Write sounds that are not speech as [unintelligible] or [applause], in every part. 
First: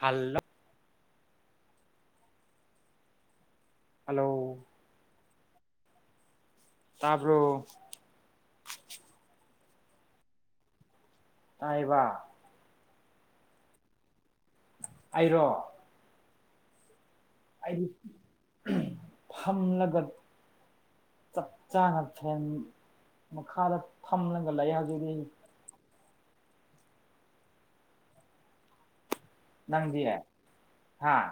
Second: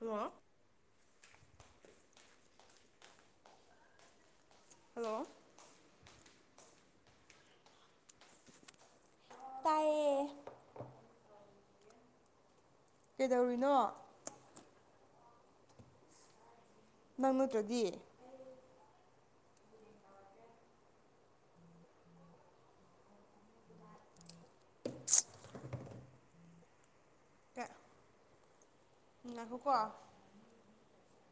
Hello hello hello ꯇꯥꯕꯔꯣ꯫ ꯇꯥꯏꯌꯦ ꯇꯥꯏꯌꯦꯕꯥ ꯫ ꯀꯩꯗꯧꯔꯤꯅꯣ꯫ ꯑꯩꯔꯣ꯫ ꯅꯪ ꯅꯠꯇ꯭ꯔꯗꯤ꯫ ꯐꯝꯂꯒꯠ ꯆꯞ ꯆꯥꯅ ꯐꯦꯟ ꯃꯈꯥꯗ ꯐꯝꯂꯒ ꯂꯩ ꯍꯧꯖꯤꯗꯤ꯫ ꯀ ꯅꯪꯗꯤ ꯍꯥꯥ꯫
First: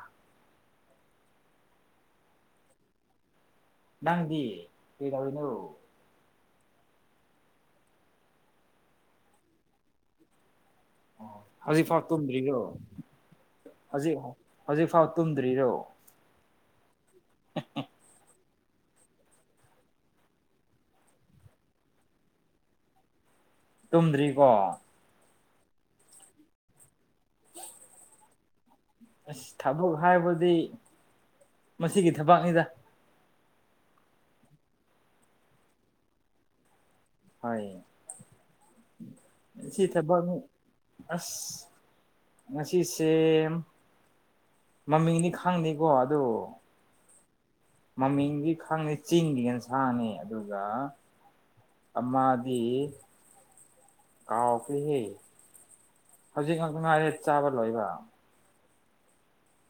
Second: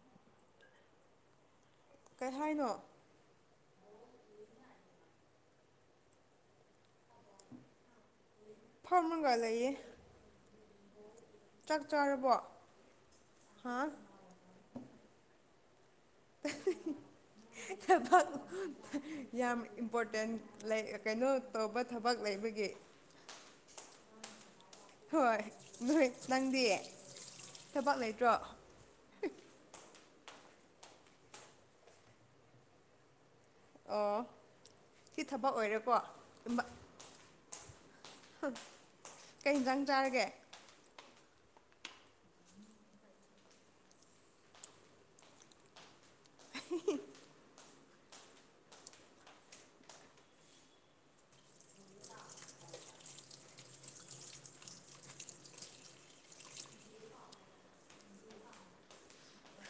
ꯀꯩ ꯍꯥꯏꯅꯣ ꯅꯪꯗꯤ ꯀꯩꯗꯧꯔꯤꯅꯣ ꯐꯝꯔꯒ ꯂꯩꯌꯦ ꯆꯥꯛ ꯍꯧꯖꯤꯛꯐꯥꯎ ꯆꯥꯔꯕꯣ ꯇꯨꯝꯗ꯭ꯔꯤꯔꯣ ꯍꯥ ꯍꯧꯖꯤꯛ ꯍꯧꯖꯤꯛꯐꯥꯎ ꯇꯨꯝꯗ꯭ꯔꯤꯔꯣ [unintelligible] ꯊꯕꯛ ꯌꯥꯝ ꯏꯝꯄꯣꯔꯇꯦꯟ ꯂꯩ ꯀꯩꯅꯣ ꯇꯧꯕ ꯊꯕꯛ ꯂꯩꯕꯒꯤ ꯇꯨꯝꯗ꯭ꯔꯤꯀꯣ ꯍꯣꯏ ꯅꯣꯏ ꯅꯪꯗꯤ ꯊꯕꯛ ꯂꯩꯇ꯭ꯔꯣ ꯑꯁ ꯊꯕꯛ ꯍꯥꯏꯕꯗꯤ ꯃꯁꯤꯒꯤ ꯊꯕꯛꯅꯤꯗ ꯑꯣ ꯁꯤ ꯊꯕꯛ ꯑꯣꯏꯔꯦꯀꯣ ꯍꯣꯏ [unintelligible] ꯍꯝ ꯀꯩ ꯍꯤꯡꯖꯥꯡ ꯁꯤ ꯆꯥꯔꯒꯦ ꯊꯕꯛꯅꯤ ꯑꯁ ꯉꯁꯤ ꯁꯦ ꯃꯃꯤꯡꯗꯤ ꯈꯪꯗꯦꯀꯣ ꯑꯗꯨ ꯍꯤꯍꯤ ꯃꯃꯤꯡꯗꯤ ꯈꯪꯗꯦ ꯆꯤꯡꯒꯤ ꯌꯦꯟꯁꯥꯅꯤ ꯑꯗꯨꯒ ꯑꯃꯗꯤ ꯀꯥꯎꯈ꯭ꯔꯦꯍꯦ ꯍꯧꯖꯤꯛ ꯉꯥꯛꯇ ꯉꯥꯏꯔꯦ ꯆꯥꯕ ꯂꯣꯏꯕ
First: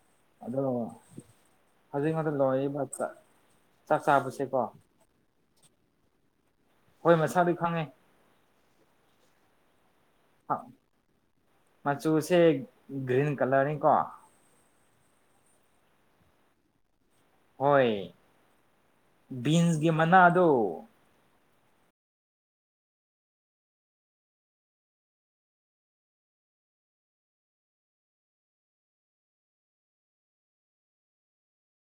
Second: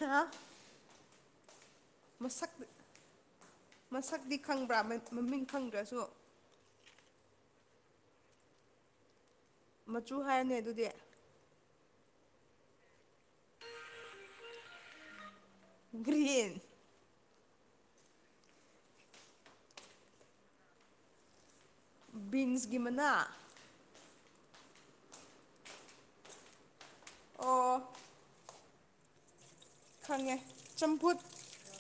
ꯍꯥ ꯍꯧꯖꯤꯛ ꯉꯥꯛꯇ ꯃꯁꯛ ꯂꯣꯢꯌꯦꯕ ꯆꯥ ꯃꯁꯛꯇꯤ ꯈꯪꯕ꯭ꯔꯥ ꯃꯃꯤꯡ ꯈꯪꯗ꯭ꯔꯁꯨ ꯍꯣꯏ ꯃꯁꯛꯗꯤ ꯈꯪꯉꯦ ꯃꯆꯨ ꯍꯥꯏꯌꯣꯅꯦ ꯑꯗꯨꯗꯤ ꯃꯆꯨꯁꯦ ꯒ꯭ꯔꯤꯟ ꯀꯂꯔꯅꯤꯀꯣ ꯒ꯭ꯔꯤꯟ ꯍꯣꯏ ꯕꯤꯟꯁꯒꯤ ꯃꯅꯥꯗꯨ ꯕꯤꯟꯁꯀꯤ ꯃꯅꯥ ꯑꯣ ꯈꯪꯉꯦ ꯆꯝꯐꯨꯠ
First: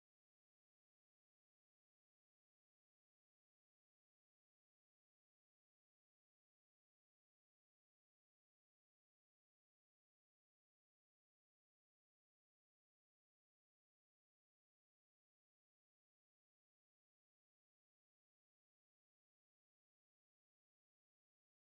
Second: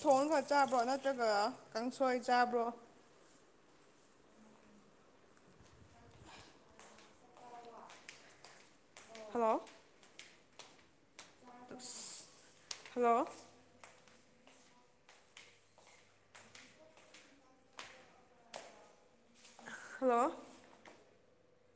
ꯊꯣꯡꯉꯒ ꯆꯥꯕ꯭ꯔꯣ ꯅꯠꯇ꯭ꯔꯒ ꯀꯥꯡꯁꯣꯏ ꯆꯥꯕ꯭ꯔꯣ ꯍꯜꯂꯣ ꯍꯜꯂꯣ ꯍꯜꯂꯣ